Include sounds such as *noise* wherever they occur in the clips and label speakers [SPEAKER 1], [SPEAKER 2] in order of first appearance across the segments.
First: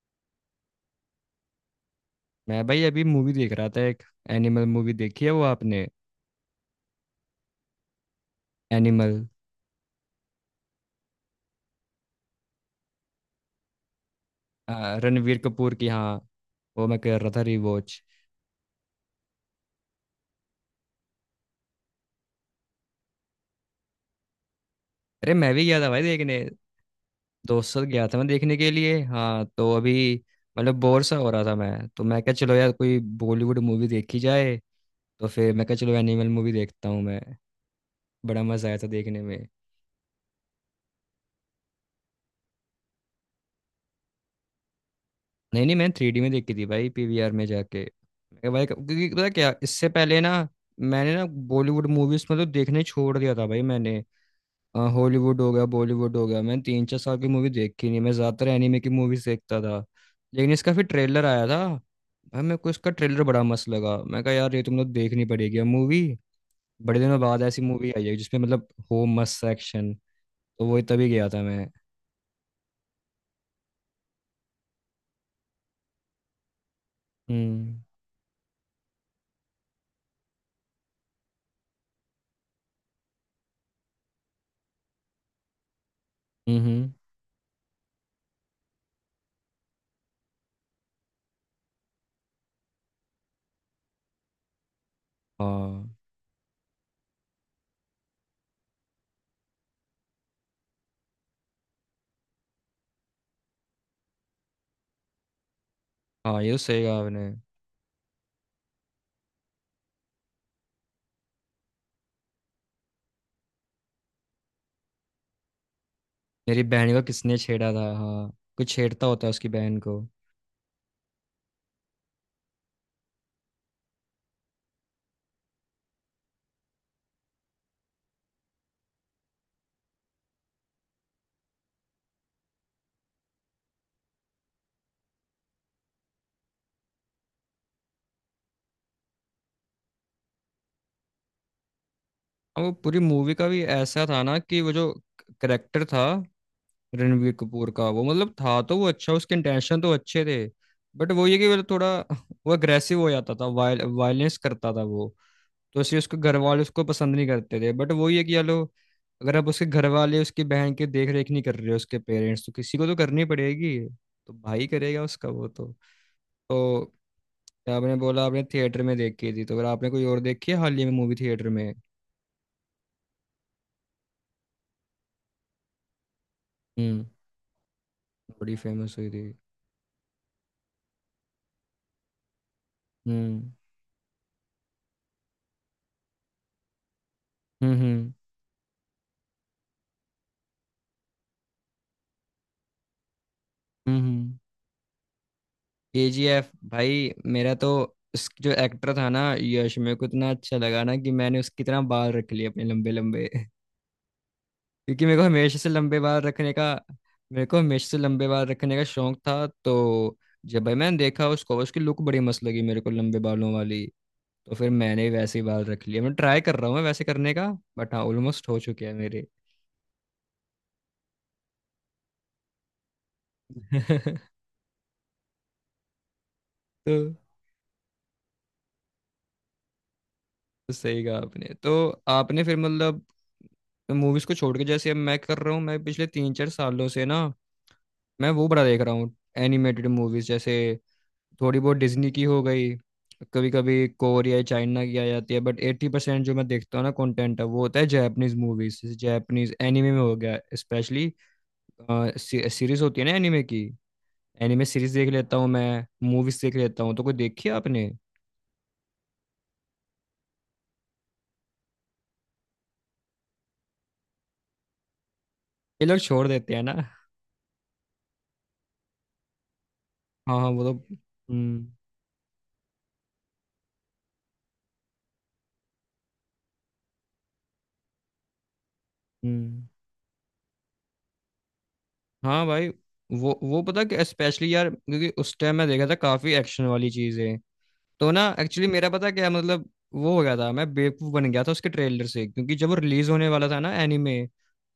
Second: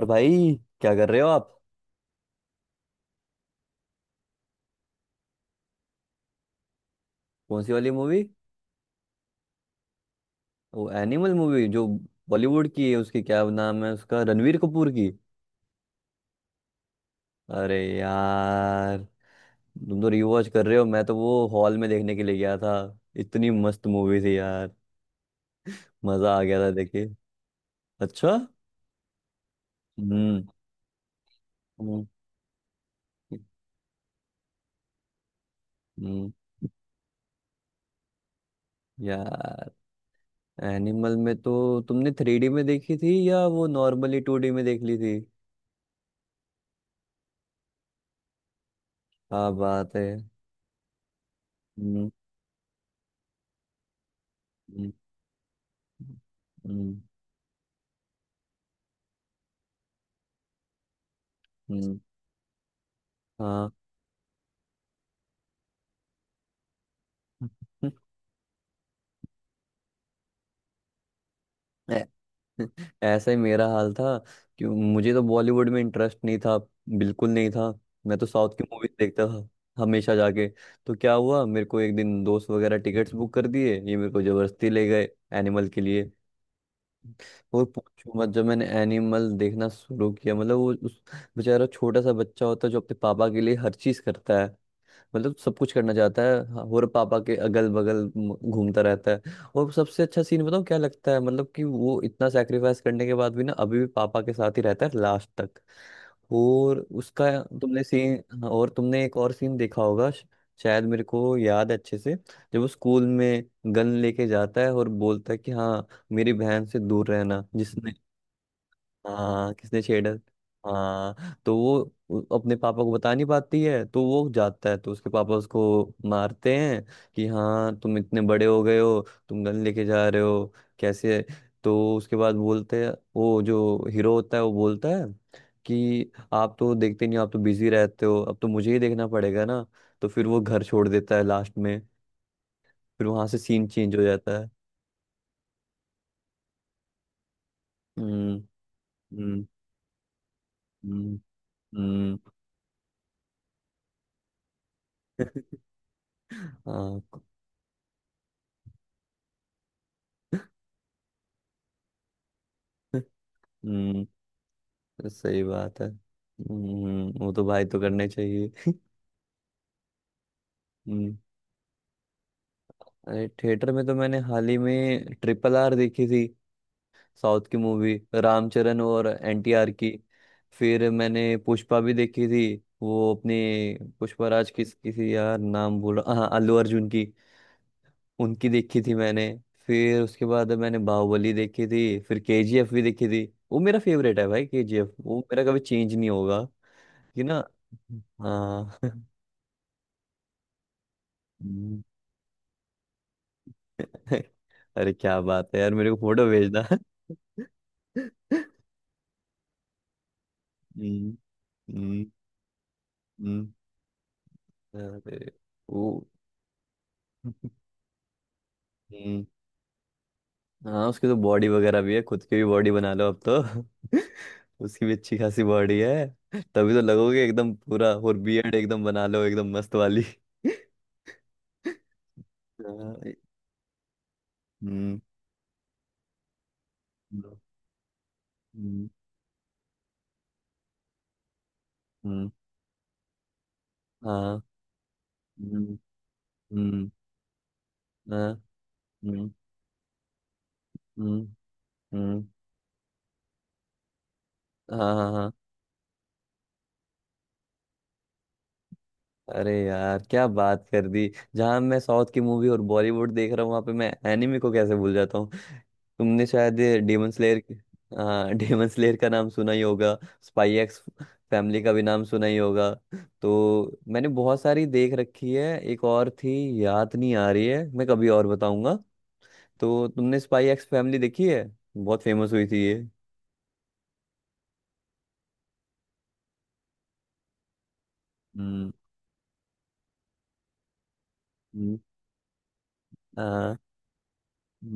[SPEAKER 1] और भाई, क्या कर रहे हो आप?
[SPEAKER 2] मैं भाई अभी मूवी देख रहा था एक। एनिमल मूवी देखी है वो आपने?
[SPEAKER 1] कौन सी वाली मूवी?
[SPEAKER 2] एनिमल,
[SPEAKER 1] वो एनिमल मूवी जो बॉलीवुड की है, उसकी क्या नाम है उसका, रणवीर कपूर की?
[SPEAKER 2] रणवीर कपूर की, हाँ। वो मैं कर रहा था
[SPEAKER 1] अरे
[SPEAKER 2] रिवॉच।
[SPEAKER 1] यार, तुम तो रिवॉच कर रहे हो, मैं तो वो हॉल में देखने के लिए गया था। इतनी मस्त मूवी थी यार।
[SPEAKER 2] अरे मैं भी गया था भाई
[SPEAKER 1] मजा
[SPEAKER 2] देखने,
[SPEAKER 1] आ गया था देखे।
[SPEAKER 2] दोस्तों साथ गया था मैं
[SPEAKER 1] अच्छा।
[SPEAKER 2] देखने के लिए। हाँ तो अभी
[SPEAKER 1] हम्म।
[SPEAKER 2] मतलब बोर सा हो रहा था, मैं तो
[SPEAKER 1] हम्म।
[SPEAKER 2] मैं क्या चलो यार कोई बॉलीवुड मूवी देखी जाए। तो फिर मैं क्या चलो एनिमल
[SPEAKER 1] हम्म।
[SPEAKER 2] मूवी देखता हूँ मैं। बड़ा मजा आया था देखने में।
[SPEAKER 1] यार, एनिमल में तो तुमने थ्री डी में देखी थी या वो नॉर्मली टू डी में देख ली थी?
[SPEAKER 2] नहीं नहीं, मैंने 3D में देखी थी भाई PVR में जाके। मैं कहा भाई क्योंकि पता
[SPEAKER 1] हाँ,
[SPEAKER 2] क्या, इससे
[SPEAKER 1] बात है।
[SPEAKER 2] पहले ना मैंने ना बॉलीवुड
[SPEAKER 1] हम्म।
[SPEAKER 2] मूवीज मतलब देखने छोड़ दिया था भाई मैंने। हाँ,
[SPEAKER 1] हम्म।
[SPEAKER 2] हॉलीवुड हो गया बॉलीवुड हो गया, मैंने तीन चार
[SPEAKER 1] हम्म।
[SPEAKER 2] साल की मूवी देखी नहीं। मैं ज्यादातर एनिमे की मूवीज देखता था। लेकिन इसका फिर ट्रेलर आया था
[SPEAKER 1] हम्म।
[SPEAKER 2] भाई, मेरे को इसका ट्रेलर बड़ा मस्त
[SPEAKER 1] हाँ।
[SPEAKER 2] लगा। मैं कहा यार ये तुम लोग देखनी पड़ेगी मूवी। बड़े दिनों बाद ऐसी मूवी आई
[SPEAKER 1] *laughs*
[SPEAKER 2] है जिसमें मतलब हो मस्त एक्शन। तो वही तभी गया था मैं।
[SPEAKER 1] ऐ- ऐसा ही मेरा हाल था कि मुझे तो बॉलीवुड में इंटरेस्ट नहीं था। बिल्कुल नहीं था।
[SPEAKER 2] हम्म।
[SPEAKER 1] मैं तो साउथ की मूवीज देखता था, हमेशा जाके। तो क्या हुआ, मेरे को एक दिन दोस्त वगैरह टिकट्स बुक कर दिए, ये मेरे को जबरदस्ती ले गए एनिमल के लिए।
[SPEAKER 2] हम्म। हम्म।
[SPEAKER 1] और पूछो मत, जब मैंने एनिमल देखना शुरू किया, मतलब वो उस बेचारा छोटा सा बच्चा होता है जो अपने पापा के लिए हर चीज करता है, मतलब सब कुछ करना
[SPEAKER 2] हाँ,
[SPEAKER 1] चाहता है। हाँ, और पापा के अगल बगल घूमता रहता है। और सबसे अच्छा सीन बताऊँ क्या लगता है, मतलब कि वो इतना सेक्रीफाइस करने के बाद भी ना, अभी भी पापा के साथ ही रहता है लास्ट तक।
[SPEAKER 2] हाँ ये तो
[SPEAKER 1] और
[SPEAKER 2] सही कहा आपने।
[SPEAKER 1] उसका, तुमने सीन, और तुमने एक और सीन देखा होगा शायद, मेरे को याद है अच्छे से, जब वो स्कूल में गन लेके जाता है और बोलता है कि हाँ, मेरी
[SPEAKER 2] मेरी
[SPEAKER 1] बहन से
[SPEAKER 2] बहन को
[SPEAKER 1] दूर
[SPEAKER 2] किसने
[SPEAKER 1] रहना
[SPEAKER 2] छेड़ा था,
[SPEAKER 1] जिसने।
[SPEAKER 2] हाँ। कुछ छेड़ता होता है उसकी
[SPEAKER 1] हाँ,
[SPEAKER 2] बहन
[SPEAKER 1] किसने
[SPEAKER 2] को।
[SPEAKER 1] छेड़ा? हाँ तो वो, अपने पापा को बता नहीं पाती है, तो वो जाता है तो उसके पापा उसको मारते हैं कि हाँ, तुम इतने बड़े हो गए हो, तुम गन लेके जा रहे हो कैसे? तो उसके बाद बोलते हैं, वो जो हीरो होता है वो बोलता है कि आप तो देखते नहीं हो, आप तो बिजी रहते हो, अब तो मुझे ही देखना पड़ेगा ना। तो फिर वो घर छोड़ देता है लास्ट में।
[SPEAKER 2] अब वो पूरी
[SPEAKER 1] फिर वहां
[SPEAKER 2] मूवी
[SPEAKER 1] से
[SPEAKER 2] का भी
[SPEAKER 1] सीन चेंज हो
[SPEAKER 2] ऐसा था ना
[SPEAKER 1] जाता है।
[SPEAKER 2] कि वो जो करेक्टर था रणवीर कपूर का, वो मतलब
[SPEAKER 1] हम्म।
[SPEAKER 2] था तो वो अच्छा, उसके
[SPEAKER 1] हम्म।
[SPEAKER 2] इंटेंशन तो अच्छे थे। बट
[SPEAKER 1] हम्म।
[SPEAKER 2] वो ये कि वो थोड़ा
[SPEAKER 1] हम्म।
[SPEAKER 2] *laughs* वो अग्रेसिव हो जाता था, वायलेंस करता था वो।
[SPEAKER 1] *laughs*
[SPEAKER 2] तो इसलिए उसके घर वाले उसको
[SPEAKER 1] हाँ।
[SPEAKER 2] पसंद नहीं करते थे। बट वो ये कि चलो, अगर अब उसके घर वाले उसकी बहन की देख रेख नहीं कर रहे उसके पेरेंट्स, तो किसी को तो करनी पड़ेगी,
[SPEAKER 1] हम्म।
[SPEAKER 2] तो भाई करेगा उसका
[SPEAKER 1] सही
[SPEAKER 2] वो तो।
[SPEAKER 1] बात है।
[SPEAKER 2] तो
[SPEAKER 1] वो तो भाई तो
[SPEAKER 2] आपने
[SPEAKER 1] करने
[SPEAKER 2] बोला आपने
[SPEAKER 1] चाहिए।
[SPEAKER 2] थिएटर में देखी थी, तो अगर आपने कोई और देखी है हाल ही में मूवी
[SPEAKER 1] हम्म,
[SPEAKER 2] थिएटर में?
[SPEAKER 1] अरे थिएटर में तो मैंने हाल ही में ट्रिपल आर देखी थी।
[SPEAKER 2] हम्म।
[SPEAKER 1] साउथ की मूवी,
[SPEAKER 2] बड़ी
[SPEAKER 1] रामचरण
[SPEAKER 2] फेमस
[SPEAKER 1] और
[SPEAKER 2] हुई थी।
[SPEAKER 1] एनटीआर की। फिर मैंने पुष्पा भी देखी थी। वो अपनी
[SPEAKER 2] हम्म।
[SPEAKER 1] पुष्पाराज की, किसी, यार नाम बोल रहा, हाँ अल्लू अर्जुन की।
[SPEAKER 2] हम्म। हम्म।
[SPEAKER 1] उनकी देखी थी मैंने। फिर उसके बाद मैंने बाहुबली देखी थी, फिर केजीएफ भी देखी थी। वो मेरा फेवरेट है
[SPEAKER 2] हम्म।
[SPEAKER 1] भाई, केजीएफ वो मेरा कभी चेंज नहीं होगा।
[SPEAKER 2] KGF भाई
[SPEAKER 1] कि ना।
[SPEAKER 2] मेरा तो। उस जो
[SPEAKER 1] हाँ।
[SPEAKER 2] एक्टर
[SPEAKER 1] *laughs*
[SPEAKER 2] था ना यश, मेरे को इतना अच्छा लगा ना कि मैंने उसकी तरह
[SPEAKER 1] हम्म।
[SPEAKER 2] बाल रख लिए अपने लंबे लंबे। *laughs*
[SPEAKER 1] *laughs* अरे
[SPEAKER 2] क्योंकि
[SPEAKER 1] क्या बात है यार, मेरे को फोटो भेजना। *laughs*
[SPEAKER 2] मेरे को हमेशा से लंबे बाल रखने का शौक था तो। जब भाई मैंने
[SPEAKER 1] हम्म।
[SPEAKER 2] देखा उसको, उसकी लुक
[SPEAKER 1] हम्म।
[SPEAKER 2] बड़ी मस्त लगी मेरे को लंबे
[SPEAKER 1] हम्म।
[SPEAKER 2] बालों वाली। तो फिर मैंने भी
[SPEAKER 1] अरे।
[SPEAKER 2] वैसे ही बाल रख
[SPEAKER 1] वो।
[SPEAKER 2] लिए, मैं ट्राई कर रहा हूँ वैसे करने का। बट हाँ ऑलमोस्ट हो चुके हैं
[SPEAKER 1] हम्म।
[SPEAKER 2] मेरे।
[SPEAKER 1] हाँ, उसकी तो बॉडी वगैरह भी है, खुद की भी बॉडी बना लो अब तो।
[SPEAKER 2] *laughs*
[SPEAKER 1] *laughs* उसकी भी अच्छी खासी बॉडी है, तभी तो
[SPEAKER 2] तो
[SPEAKER 1] लगोगे एकदम पूरा। और बियर्ड एकदम बना लो एकदम मस्त वाली। *laughs* हाँ।
[SPEAKER 2] सही कहा आपने। तो आपने फिर मतलब मूवीज को छोड़ के जैसे अब
[SPEAKER 1] हम्म।
[SPEAKER 2] मैं कर रहा हूँ, मैं पिछले 3-4 सालों से ना, मैं वो बड़ा देख
[SPEAKER 1] हम्म।
[SPEAKER 2] रहा हूँ एनिमेटेड मूवीज जैसे। थोड़ी बहुत डिज्नी की
[SPEAKER 1] हम्म।
[SPEAKER 2] हो गई, कभी कभी कोरिया
[SPEAKER 1] हाँ।
[SPEAKER 2] चाइना की आ जाती है। बट
[SPEAKER 1] हम्म।
[SPEAKER 2] 80% जो मैं देखता हूँ
[SPEAKER 1] हम्म।
[SPEAKER 2] ना कंटेंट है, वो होता है
[SPEAKER 1] हाँ।
[SPEAKER 2] जापानीज मूवीज, जैसे
[SPEAKER 1] हम्म।
[SPEAKER 2] जापानीज एनिमे में हो गया स्पेशली।
[SPEAKER 1] हम्म। हम्म।
[SPEAKER 2] सीरीज होती है ना एनिमे की। एनिमे
[SPEAKER 1] हाँ।
[SPEAKER 2] सीरीज देख
[SPEAKER 1] हाँ। हाँ।
[SPEAKER 2] लेता हूँ मैं, मूवीज देख लेता हूँ। तो कोई देखी है आपने?
[SPEAKER 1] अरे यार, क्या बात कर दी। जहां मैं साउथ की मूवी और बॉलीवुड देख रहा हूँ, वहां पे मैं एनिमे को कैसे भूल जाता हूँ?
[SPEAKER 2] ये लोग
[SPEAKER 1] तुमने
[SPEAKER 2] छोड़ देते
[SPEAKER 1] शायद
[SPEAKER 2] हैं ना।
[SPEAKER 1] Daemon slayer. हाँ। *laughs* डेमन स्लेयर का नाम सुना ही होगा।
[SPEAKER 2] हाँ, हाँ
[SPEAKER 1] स्पाई
[SPEAKER 2] वो तो।
[SPEAKER 1] एक्स फैमिली
[SPEAKER 2] हम्म।
[SPEAKER 1] का भी नाम सुना ही होगा। तो मैंने बहुत सारी देख रखी है, एक और थी, याद नहीं आ रही है, मैं कभी और बताऊंगा।
[SPEAKER 2] हम्म।
[SPEAKER 1] तो तुमने स्पाई एक्स फैमिली देखी है? बहुत फेमस
[SPEAKER 2] हाँ
[SPEAKER 1] हुई थी
[SPEAKER 2] भाई,
[SPEAKER 1] ये।
[SPEAKER 2] वो पता कि स्पेशली यार, क्योंकि उस टाइम मैं देखा था काफी एक्शन वाली चीजें। तो ना एक्चुअली
[SPEAKER 1] हम्म।
[SPEAKER 2] मेरा पता क्या मतलब वो हो गया था, मैं बेवकूफ़ बन गया था उसके
[SPEAKER 1] हम्म।
[SPEAKER 2] ट्रेलर से, क्योंकि जब वो रिलीज होने वाला
[SPEAKER 1] हाँ।
[SPEAKER 2] था ना एनीमे।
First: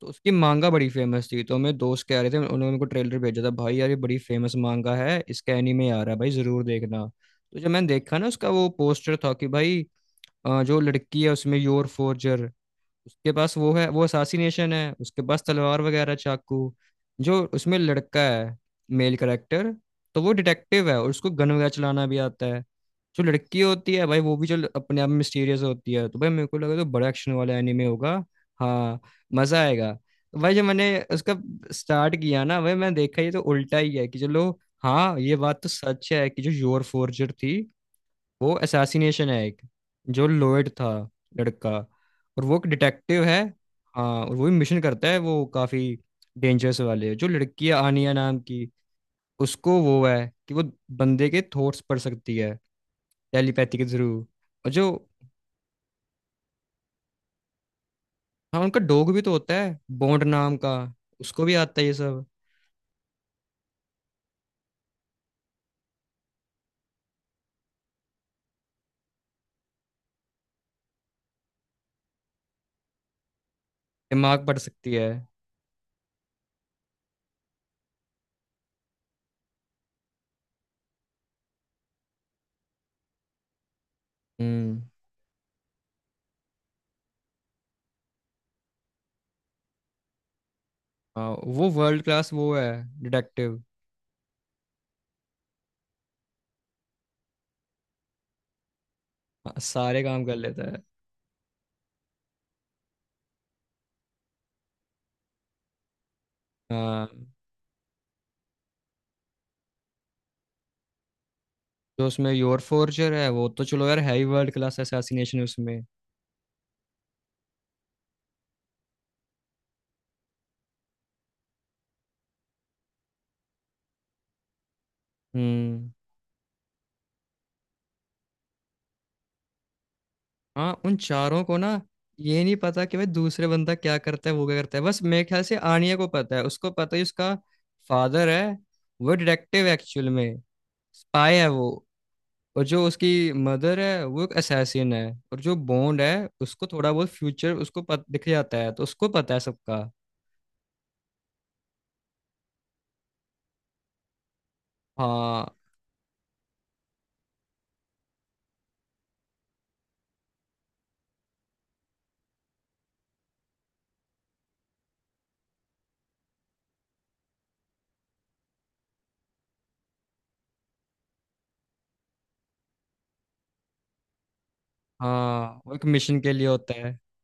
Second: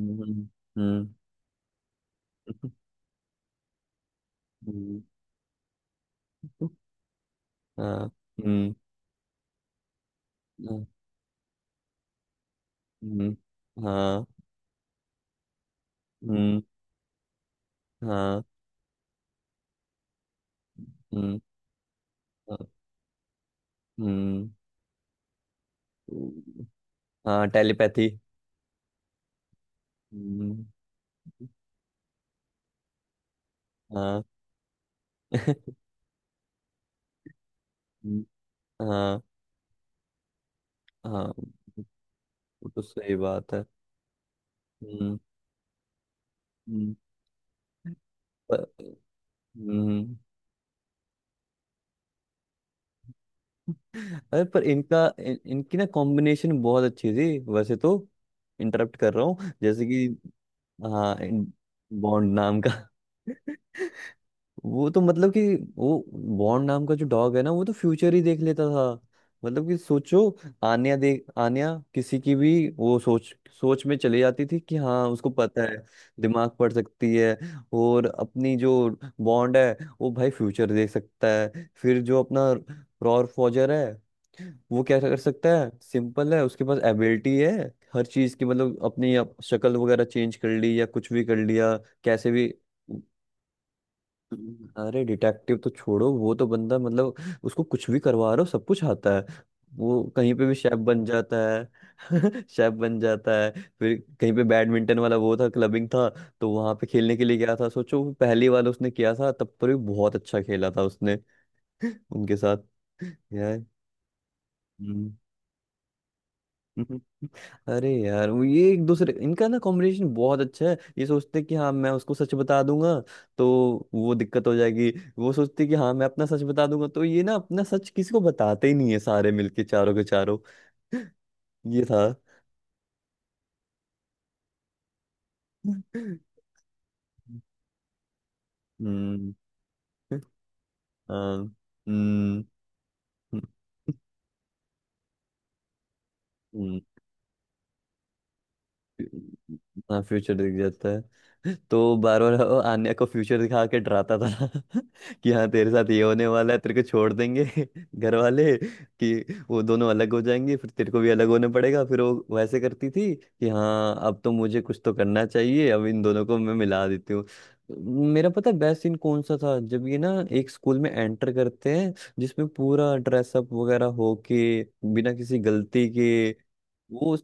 [SPEAKER 2] तो उसकी
[SPEAKER 1] हम्म।
[SPEAKER 2] मांगा बड़ी
[SPEAKER 1] हम्म।
[SPEAKER 2] फेमस थी, तो मेरे दोस्त कह रहे थे, उन्होंने मेरे को ट्रेलर भेजा था, भाई यार ये बड़ी फेमस मांगा है,
[SPEAKER 1] *laughs*
[SPEAKER 2] इसका एनीमे आ रहा है भाई, ज़रूर
[SPEAKER 1] हम्म।
[SPEAKER 2] देखना। तो जब मैंने
[SPEAKER 1] हाँ।
[SPEAKER 2] देखा ना उसका वो
[SPEAKER 1] हम्म।
[SPEAKER 2] पोस्टर था कि भाई, जो लड़की है उसमें योर फोर्जर, उसके
[SPEAKER 1] हम्म।
[SPEAKER 2] पास वो है, वो
[SPEAKER 1] हाँ।
[SPEAKER 2] असासिनेशन है, उसके पास तलवार वगैरह
[SPEAKER 1] हम्म।
[SPEAKER 2] चाकू। जो उसमें लड़का
[SPEAKER 1] हाँ।
[SPEAKER 2] है, मेल करेक्टर, तो वो डिटेक्टिव है और उसको
[SPEAKER 1] हम्म।
[SPEAKER 2] गन वगैरह चलाना भी आता है।
[SPEAKER 1] हाँ।
[SPEAKER 2] जो लड़की होती है भाई, वो भी
[SPEAKER 1] हम्म।
[SPEAKER 2] जो अपने आप में मिस्टीरियस होती है। तो भाई मेरे को लगा तो बड़ा एक्शन
[SPEAKER 1] हाँ
[SPEAKER 2] वाला एनिमे
[SPEAKER 1] टेलीपैथी।
[SPEAKER 2] होगा, हाँ, मजा आएगा। तो भाई जब
[SPEAKER 1] हम्म।
[SPEAKER 2] मैंने उसका स्टार्ट किया ना भाई, मैंने देखा ये तो उल्टा ही है कि
[SPEAKER 1] हाँ।
[SPEAKER 2] चलो। हाँ ये
[SPEAKER 1] *laughs*
[SPEAKER 2] बात तो सच है कि जो योर फोर्जर थी
[SPEAKER 1] हम्म।
[SPEAKER 2] वो
[SPEAKER 1] हाँ।
[SPEAKER 2] असैसिनेशन है एक, जो लोएड था
[SPEAKER 1] हाँ।
[SPEAKER 2] लड़का
[SPEAKER 1] *laughs*
[SPEAKER 2] और वो एक
[SPEAKER 1] वो तो सही
[SPEAKER 2] डिटेक्टिव है।
[SPEAKER 1] बात है।
[SPEAKER 2] हाँ और वो भी मिशन करता है
[SPEAKER 1] हम्म।
[SPEAKER 2] वो काफी डेंजरस
[SPEAKER 1] हम्म।
[SPEAKER 2] वाले। जो लड़की है आनिया नाम
[SPEAKER 1] पर।
[SPEAKER 2] की, उसको वो
[SPEAKER 1] हम्म।
[SPEAKER 2] है कि वो बंदे के थॉट्स पढ़ सकती है टेलीपैथी के थ्रू।
[SPEAKER 1] अरे पर
[SPEAKER 2] और जो,
[SPEAKER 1] इनका इनकी ना कॉम्बिनेशन बहुत अच्छी थी वैसे तो।
[SPEAKER 2] हाँ, उनका
[SPEAKER 1] इंटरप्ट
[SPEAKER 2] डॉग
[SPEAKER 1] कर
[SPEAKER 2] भी
[SPEAKER 1] रहा
[SPEAKER 2] तो
[SPEAKER 1] हूँ
[SPEAKER 2] होता है
[SPEAKER 1] जैसे कि।
[SPEAKER 2] बॉन्ड नाम का,
[SPEAKER 1] हाँ।
[SPEAKER 2] उसको भी आता है ये सब,
[SPEAKER 1] बॉन्ड नाम का। *laughs* वो तो मतलब कि, वो बॉन्ड नाम का जो डॉग है ना, वो तो फ्यूचर ही देख लेता था। मतलब कि सोचो, आन्या किसी की भी वो सोच, सोच में चली
[SPEAKER 2] दिमाग
[SPEAKER 1] जाती
[SPEAKER 2] पढ़
[SPEAKER 1] थी कि
[SPEAKER 2] सकती
[SPEAKER 1] हाँ,
[SPEAKER 2] है।
[SPEAKER 1] उसको पता है। दिमाग पढ़ सकती है। और अपनी जो बॉन्ड है, वो भाई फ्यूचर देख सकता है। फिर जो अपना रॉर फॉजर है,
[SPEAKER 2] हम्म।
[SPEAKER 1] वो क्या कर सकता है? सिंपल है, उसके पास एबिलिटी है हर चीज की, मतलब अपनी शक्ल वगैरह चेंज कर ली या कुछ भी
[SPEAKER 2] हाँ
[SPEAKER 1] कर
[SPEAKER 2] वो
[SPEAKER 1] लिया,
[SPEAKER 2] वर्ल्ड क्लास
[SPEAKER 1] कैसे भी।
[SPEAKER 2] वो है, डिटेक्टिव,
[SPEAKER 1] अरे डिटेक्टिव तो छोड़ो, वो तो बंदा मतलब, उसको कुछ भी करवा रहे हो सब कुछ आता है।
[SPEAKER 2] सारे
[SPEAKER 1] वो
[SPEAKER 2] काम
[SPEAKER 1] कहीं
[SPEAKER 2] कर
[SPEAKER 1] पे भी
[SPEAKER 2] लेता
[SPEAKER 1] शेफ
[SPEAKER 2] है।
[SPEAKER 1] बन जाता है। *laughs* शेफ बन जाता है। फिर कहीं पे बैडमिंटन वाला वो था, क्लबिंग था, तो वहां पे
[SPEAKER 2] हाँ
[SPEAKER 1] खेलने के लिए गया था। सोचो, वो पहली बार उसने किया था तब पर भी बहुत अच्छा खेला था उसने।
[SPEAKER 2] जो
[SPEAKER 1] *laughs*
[SPEAKER 2] उसमें
[SPEAKER 1] उनके साथ।
[SPEAKER 2] योर फोर्जर है, वो तो
[SPEAKER 1] यार।
[SPEAKER 2] चलो यार है ही वर्ल्ड क्लास
[SPEAKER 1] हम्म।
[SPEAKER 2] असैसिनेशन उसमें।
[SPEAKER 1] *laughs* अरे यार, वो ये एक दूसरे इनका ना कॉम्बिनेशन बहुत अच्छा है। ये सोचते हैं कि हाँ मैं उसको सच बता दूंगा तो वो दिक्कत हो जाएगी। वो सोचते हैं कि
[SPEAKER 2] हम्म।
[SPEAKER 1] हाँ मैं अपना सच बता दूंगा, तो ये ना अपना सच किसी को बताते ही नहीं है, सारे मिलके चारों के चारों।
[SPEAKER 2] हाँ उन
[SPEAKER 1] *laughs*
[SPEAKER 2] चारों को ना
[SPEAKER 1] ये था।
[SPEAKER 2] ये नहीं पता कि भाई दूसरे बंदा क्या करता है वो क्या करता है। बस मेरे ख्याल से आनिया को पता है, उसको पता है उसका फादर है, वो
[SPEAKER 1] हम्म।
[SPEAKER 2] डिटेक्टिव एक्चुअल में स्पाई है
[SPEAKER 1] हाँ,
[SPEAKER 2] वो।
[SPEAKER 1] हम्म।
[SPEAKER 2] और जो उसकी मदर है वो एक असैसिन है। और जो बॉन्ड है, उसको
[SPEAKER 1] हम्म,
[SPEAKER 2] थोड़ा बहुत फ्यूचर उसको दिख जाता है, तो उसको पता है सबका।
[SPEAKER 1] हाँ फ्यूचर दिख जाता है। *laughs* तो बार बार वो आन्या को फ्यूचर दिखा के डराता था। *laughs* कि
[SPEAKER 2] हाँ,
[SPEAKER 1] हाँ तेरे साथ ये होने वाला है, तेरे को छोड़ देंगे *laughs* घर वाले, कि वो दोनों अलग हो जाएंगे, फिर तेरे को भी अलग होने पड़ेगा। फिर वो वैसे करती थी कि हाँ, अब तो मुझे कुछ तो करना चाहिए, अब इन दोनों को मैं मिला देती हूँ। मेरा पता है बेस्ट सीन कौन सा था, जब ये ना एक स्कूल में एंटर करते हैं जिसमें पूरा ड्रेसअप वगैरह हो के, बिना किसी
[SPEAKER 2] हाँ वो एक
[SPEAKER 1] गलती के।
[SPEAKER 2] मिशन के लिए होता है।
[SPEAKER 1] वो।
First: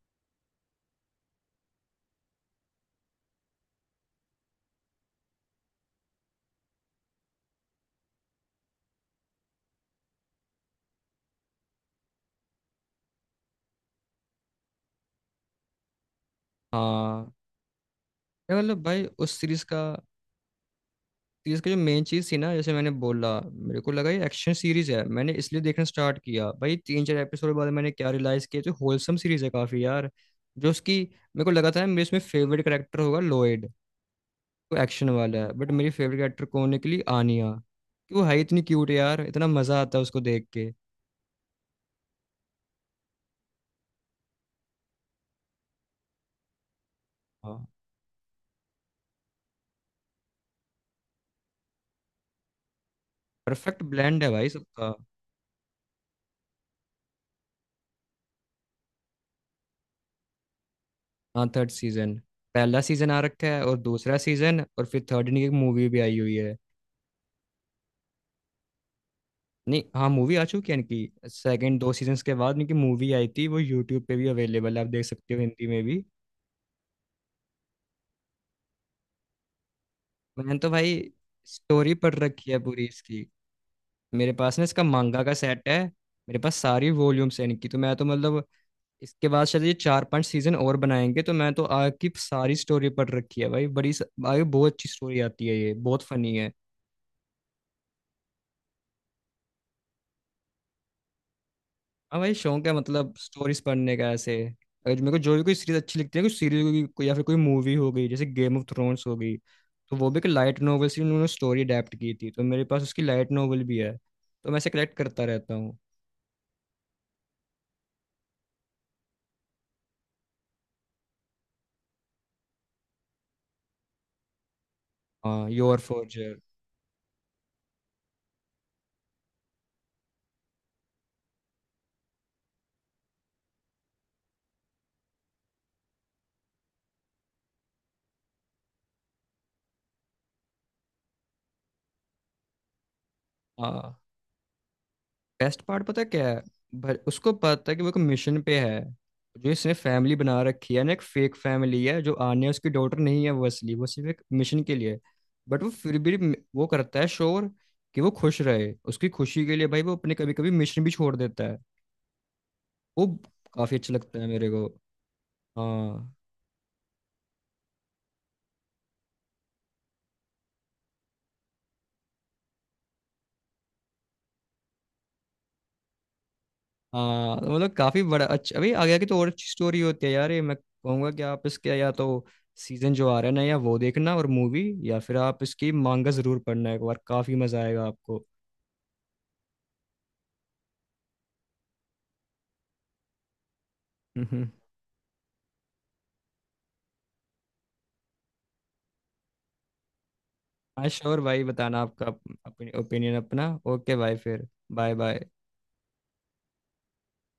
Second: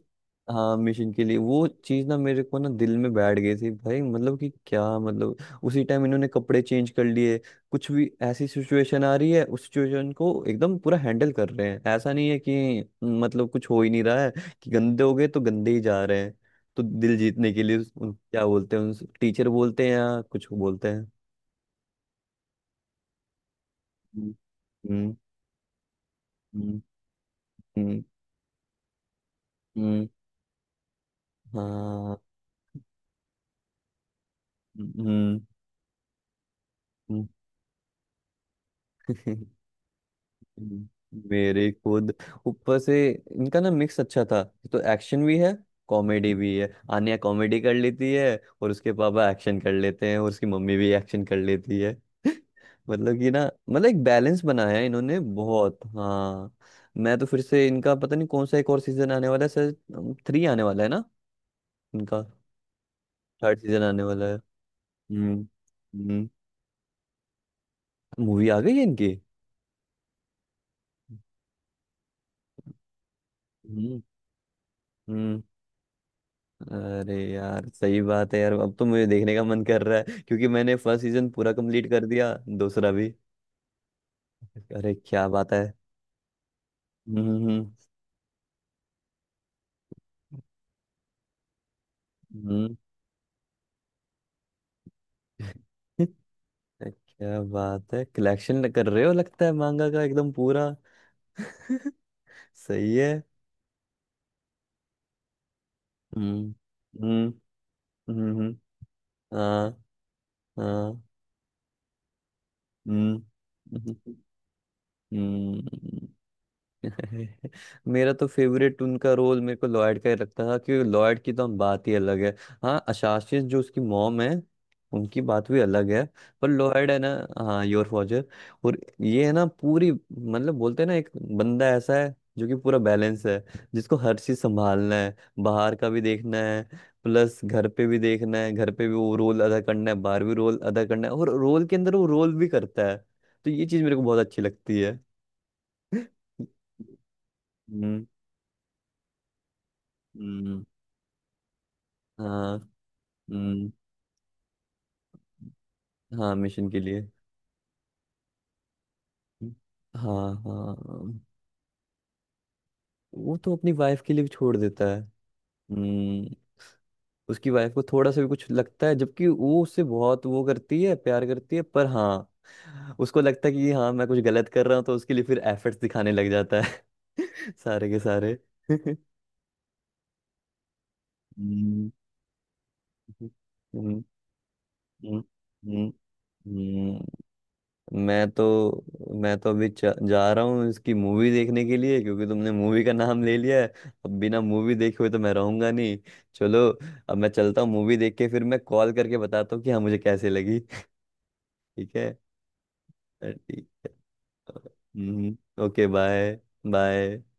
[SPEAKER 1] हाँ मिशन के लिए, वो चीज ना मेरे को ना दिल में बैठ गई थी भाई, मतलब कि क्या मतलब, उसी टाइम इन्होंने कपड़े चेंज कर लिए। कुछ भी ऐसी सिचुएशन आ रही है, उस सिचुएशन को एकदम पूरा हैंडल कर रहे हैं। ऐसा नहीं है कि मतलब कुछ हो ही नहीं रहा है, कि गंदे हो गए तो गंदे ही जा रहे हैं। तो दिल
[SPEAKER 2] हाँ
[SPEAKER 1] जीतने के लिए क्या
[SPEAKER 2] ये
[SPEAKER 1] बोलते
[SPEAKER 2] मतलब
[SPEAKER 1] हैं उन,
[SPEAKER 2] भाई उस
[SPEAKER 1] टीचर
[SPEAKER 2] सीरीज का,
[SPEAKER 1] बोलते हैं या कुछ बोलते हैं।
[SPEAKER 2] इसका जो मेन चीज थी ना, जैसे मैंने बोला मेरे को लगा ये
[SPEAKER 1] हम्म।
[SPEAKER 2] एक्शन सीरीज है,
[SPEAKER 1] हम्म।
[SPEAKER 2] मैंने इसलिए देखना स्टार्ट किया भाई।
[SPEAKER 1] हम्म।
[SPEAKER 2] 3-4 एपिसोड के बाद मैंने
[SPEAKER 1] हम्म।
[SPEAKER 2] क्या रियलाइज किया तो होलसम सीरीज है काफी
[SPEAKER 1] हम्म।
[SPEAKER 2] यार। जो उसकी, मेरे को लगा था मेरे
[SPEAKER 1] हाँ।
[SPEAKER 2] इसमें फेवरेट करेक्टर होगा लॉयड, वो
[SPEAKER 1] हम्म।
[SPEAKER 2] एक्शन वाला
[SPEAKER 1] हम्म।
[SPEAKER 2] है। बट मेरी फेवरेट करेक्टर कौन निकली,
[SPEAKER 1] हम्म।
[SPEAKER 2] आनिया। कि वो है इतनी क्यूट यार, इतना
[SPEAKER 1] *laughs*
[SPEAKER 2] मजा आता है उसको देख के।
[SPEAKER 1] हम्म। मेरे खुद, ऊपर से इनका ना मिक्स अच्छा था। तो एक्शन भी है, कॉमेडी भी है। आन्या कॉमेडी
[SPEAKER 2] हाँ
[SPEAKER 1] कर लेती है, और उसके पापा एक्शन कर लेते हैं, और उसकी मम्मी भी एक्शन कर लेती है। *laughs* मतलब कि ना,
[SPEAKER 2] परफेक्ट
[SPEAKER 1] मतलब एक
[SPEAKER 2] ब्लेंड है
[SPEAKER 1] बैलेंस
[SPEAKER 2] भाई
[SPEAKER 1] बनाया है
[SPEAKER 2] सबका।
[SPEAKER 1] इन्होंने बहुत। हाँ मैं तो फिर से इनका पता नहीं कौन सा एक और सीजन आने वाला है सर, थ्री आने वाला है ना
[SPEAKER 2] हाँ थर्ड सीजन।
[SPEAKER 1] इनका?
[SPEAKER 2] पहला सीजन आ रखा
[SPEAKER 1] थर्ड
[SPEAKER 2] है और
[SPEAKER 1] सीजन आने
[SPEAKER 2] दूसरा
[SPEAKER 1] वाला है।
[SPEAKER 2] सीजन, और फिर थर्ड
[SPEAKER 1] हम्म।
[SPEAKER 2] की एक मूवी भी आई
[SPEAKER 1] हम्म।
[SPEAKER 2] हुई है।
[SPEAKER 1] मूवी आ गई है इनकी।
[SPEAKER 2] नहीं, हाँ मूवी आ चुकी है इनकी। सेकंड 2 सीजन्स के बाद इनकी मूवी आई थी, वो
[SPEAKER 1] हम्म।
[SPEAKER 2] यूट्यूब पे भी अवेलेबल है, आप देख सकते हो
[SPEAKER 1] हम्म।
[SPEAKER 2] हिंदी में भी।
[SPEAKER 1] अरे यार, सही बात है यार, अब तो मुझे देखने का मन कर रहा है क्योंकि
[SPEAKER 2] मैंने तो
[SPEAKER 1] मैंने
[SPEAKER 2] भाई
[SPEAKER 1] फर्स्ट सीजन पूरा कंप्लीट
[SPEAKER 2] स्टोरी
[SPEAKER 1] कर
[SPEAKER 2] पढ़
[SPEAKER 1] दिया,
[SPEAKER 2] रखी है पूरी
[SPEAKER 1] दूसरा भी।
[SPEAKER 2] इसकी। मेरे पास ना इसका
[SPEAKER 1] अरे
[SPEAKER 2] मांगा
[SPEAKER 1] क्या
[SPEAKER 2] का
[SPEAKER 1] बात है।
[SPEAKER 2] सेट है, मेरे पास सारी
[SPEAKER 1] हम्म।
[SPEAKER 2] वॉल्यूम्स है इनकी।
[SPEAKER 1] हम्म।
[SPEAKER 2] तो मैं तो मतलब, इसके बाद शायद ये 4-5 सीजन और बनाएंगे, तो मैं तो आगे की सारी
[SPEAKER 1] हम्म।
[SPEAKER 2] स्टोरी पढ़ रखी है भाई। आगे बहुत अच्छी स्टोरी आती है, ये बहुत
[SPEAKER 1] *laughs*
[SPEAKER 2] फनी है।
[SPEAKER 1] क्या बात है, कलेक्शन कर रहे हो लगता है मांगा का एकदम पूरा। *laughs*
[SPEAKER 2] हाँ भाई, शौक है
[SPEAKER 1] सही है।
[SPEAKER 2] मतलब स्टोरीज पढ़ने का ऐसे। अगर मेरे को जो भी कोई सीरीज अच्छी लगती है, कोई
[SPEAKER 1] हम्म।
[SPEAKER 2] सीरीज कोई, या फिर
[SPEAKER 1] हम्म।
[SPEAKER 2] कोई मूवी हो गई, जैसे
[SPEAKER 1] हम्म।
[SPEAKER 2] गेम
[SPEAKER 1] हम्म।
[SPEAKER 2] ऑफ थ्रोन्स हो गई,
[SPEAKER 1] हाँ।
[SPEAKER 2] तो वो भी एक लाइट नोवेल से
[SPEAKER 1] हाँ।
[SPEAKER 2] उन्होंने स्टोरी अडेप्ट की थी, तो मेरे पास उसकी
[SPEAKER 1] हम्म।
[SPEAKER 2] लाइट नोवेल भी है,
[SPEAKER 1] हम्म।
[SPEAKER 2] तो मैं ऐसे कलेक्ट करता रहता हूँ।
[SPEAKER 1] हम्म। *laughs* मेरा तो फेवरेट उनका रोल मेरे को लॉयड का ही लगता था, क्योंकि लॉयड की तो हम बात ही अलग है। हाँ अशासिस जो उसकी मॉम है, उनकी
[SPEAKER 2] हाँ
[SPEAKER 1] बात भी
[SPEAKER 2] योर
[SPEAKER 1] अलग है।
[SPEAKER 2] फोर्जर।
[SPEAKER 1] पर लॉयड है ना। हाँ योर फॉजर। और ये है ना पूरी, मतलब बोलते हैं ना, एक बंदा ऐसा है जो कि पूरा बैलेंस है, जिसको हर चीज संभालना है, बाहर का भी देखना है, प्लस घर पे भी देखना है, घर पे भी वो रोल अदा करना है, बाहर भी रोल अदा करना है, और रोल के अंदर वो रोल भी करता है। तो ये चीज मेरे को बहुत अच्छी लगती है।
[SPEAKER 2] बेस्ट पार्ट पता है क्या है भाई?
[SPEAKER 1] *laughs*
[SPEAKER 2] उसको पता है कि वो एक
[SPEAKER 1] हम्म।
[SPEAKER 2] मिशन पे है, जो इसने फैमिली बना
[SPEAKER 1] हम्म।
[SPEAKER 2] रखी है ना, एक फेक फैमिली है, जो आन्या
[SPEAKER 1] हाँ।
[SPEAKER 2] उसकी डॉटर नहीं है वो
[SPEAKER 1] हम्म।
[SPEAKER 2] असली, वो सिर्फ एक मिशन के लिए। बट वो फिर भी
[SPEAKER 1] हाँ
[SPEAKER 2] वो
[SPEAKER 1] मिशन के
[SPEAKER 2] करता
[SPEAKER 1] लिए।
[SPEAKER 2] है श्योर कि वो खुश रहे, उसकी खुशी
[SPEAKER 1] हम्म।
[SPEAKER 2] के लिए भाई वो अपने कभी
[SPEAKER 1] हाँ।
[SPEAKER 2] कभी मिशन भी छोड़
[SPEAKER 1] हाँ,
[SPEAKER 2] देता है, वो
[SPEAKER 1] वो तो अपनी
[SPEAKER 2] काफी अच्छा
[SPEAKER 1] वाइफ के
[SPEAKER 2] लगता
[SPEAKER 1] लिए
[SPEAKER 2] है
[SPEAKER 1] भी
[SPEAKER 2] मेरे
[SPEAKER 1] छोड़
[SPEAKER 2] को।
[SPEAKER 1] देता है।
[SPEAKER 2] हाँ,
[SPEAKER 1] हम्म। उसकी वाइफ को थोड़ा सा भी कुछ लगता है जबकि वो उससे बहुत वो करती है, प्यार करती है, पर हाँ उसको लगता है कि हाँ मैं कुछ गलत कर रहा हूँ, तो उसके लिए फिर एफर्ट्स दिखाने लग जाता है।
[SPEAKER 2] हाँ तो
[SPEAKER 1] *laughs*
[SPEAKER 2] मतलब
[SPEAKER 1] सारे के
[SPEAKER 2] काफी बड़ा
[SPEAKER 1] सारे।
[SPEAKER 2] अच्छा, अभी आगे
[SPEAKER 1] *laughs*
[SPEAKER 2] आगे तो और अच्छी स्टोरी होती है यार ये। मैं कहूंगा कि आप इसके या
[SPEAKER 1] हम्म।
[SPEAKER 2] तो सीजन जो आ रहा है ना या वो
[SPEAKER 1] हम्म।
[SPEAKER 2] देखना और मूवी, या फिर
[SPEAKER 1] हम्म।
[SPEAKER 2] आप इसकी
[SPEAKER 1] हम्म।
[SPEAKER 2] मांगा जरूर पढ़ना एक बार,
[SPEAKER 1] हम्म।
[SPEAKER 2] काफी मजा आएगा आपको।
[SPEAKER 1] मैं तो मैं तो अभी जा रहा हूँ इसकी मूवी देखने के लिए, क्योंकि तुमने मूवी का नाम ले लिया है। अब
[SPEAKER 2] हम्म,
[SPEAKER 1] बिना
[SPEAKER 2] हम्म।
[SPEAKER 1] मूवी देखे हुए तो मैं रहूंगा नहीं। चलो, अब मैं चलता हूँ, मूवी देख के फिर मैं कॉल करके बताता हूँ कि हाँ मुझे कैसे लगी। *laughs*
[SPEAKER 2] हाँ श्योर भाई, बताना
[SPEAKER 1] ठीक
[SPEAKER 2] आपका
[SPEAKER 1] है।
[SPEAKER 2] ओपिनियन अपना।
[SPEAKER 1] ठीक।
[SPEAKER 2] ओके भाई फिर, बाय बाय।
[SPEAKER 1] हम्म। Okay bye. बाय।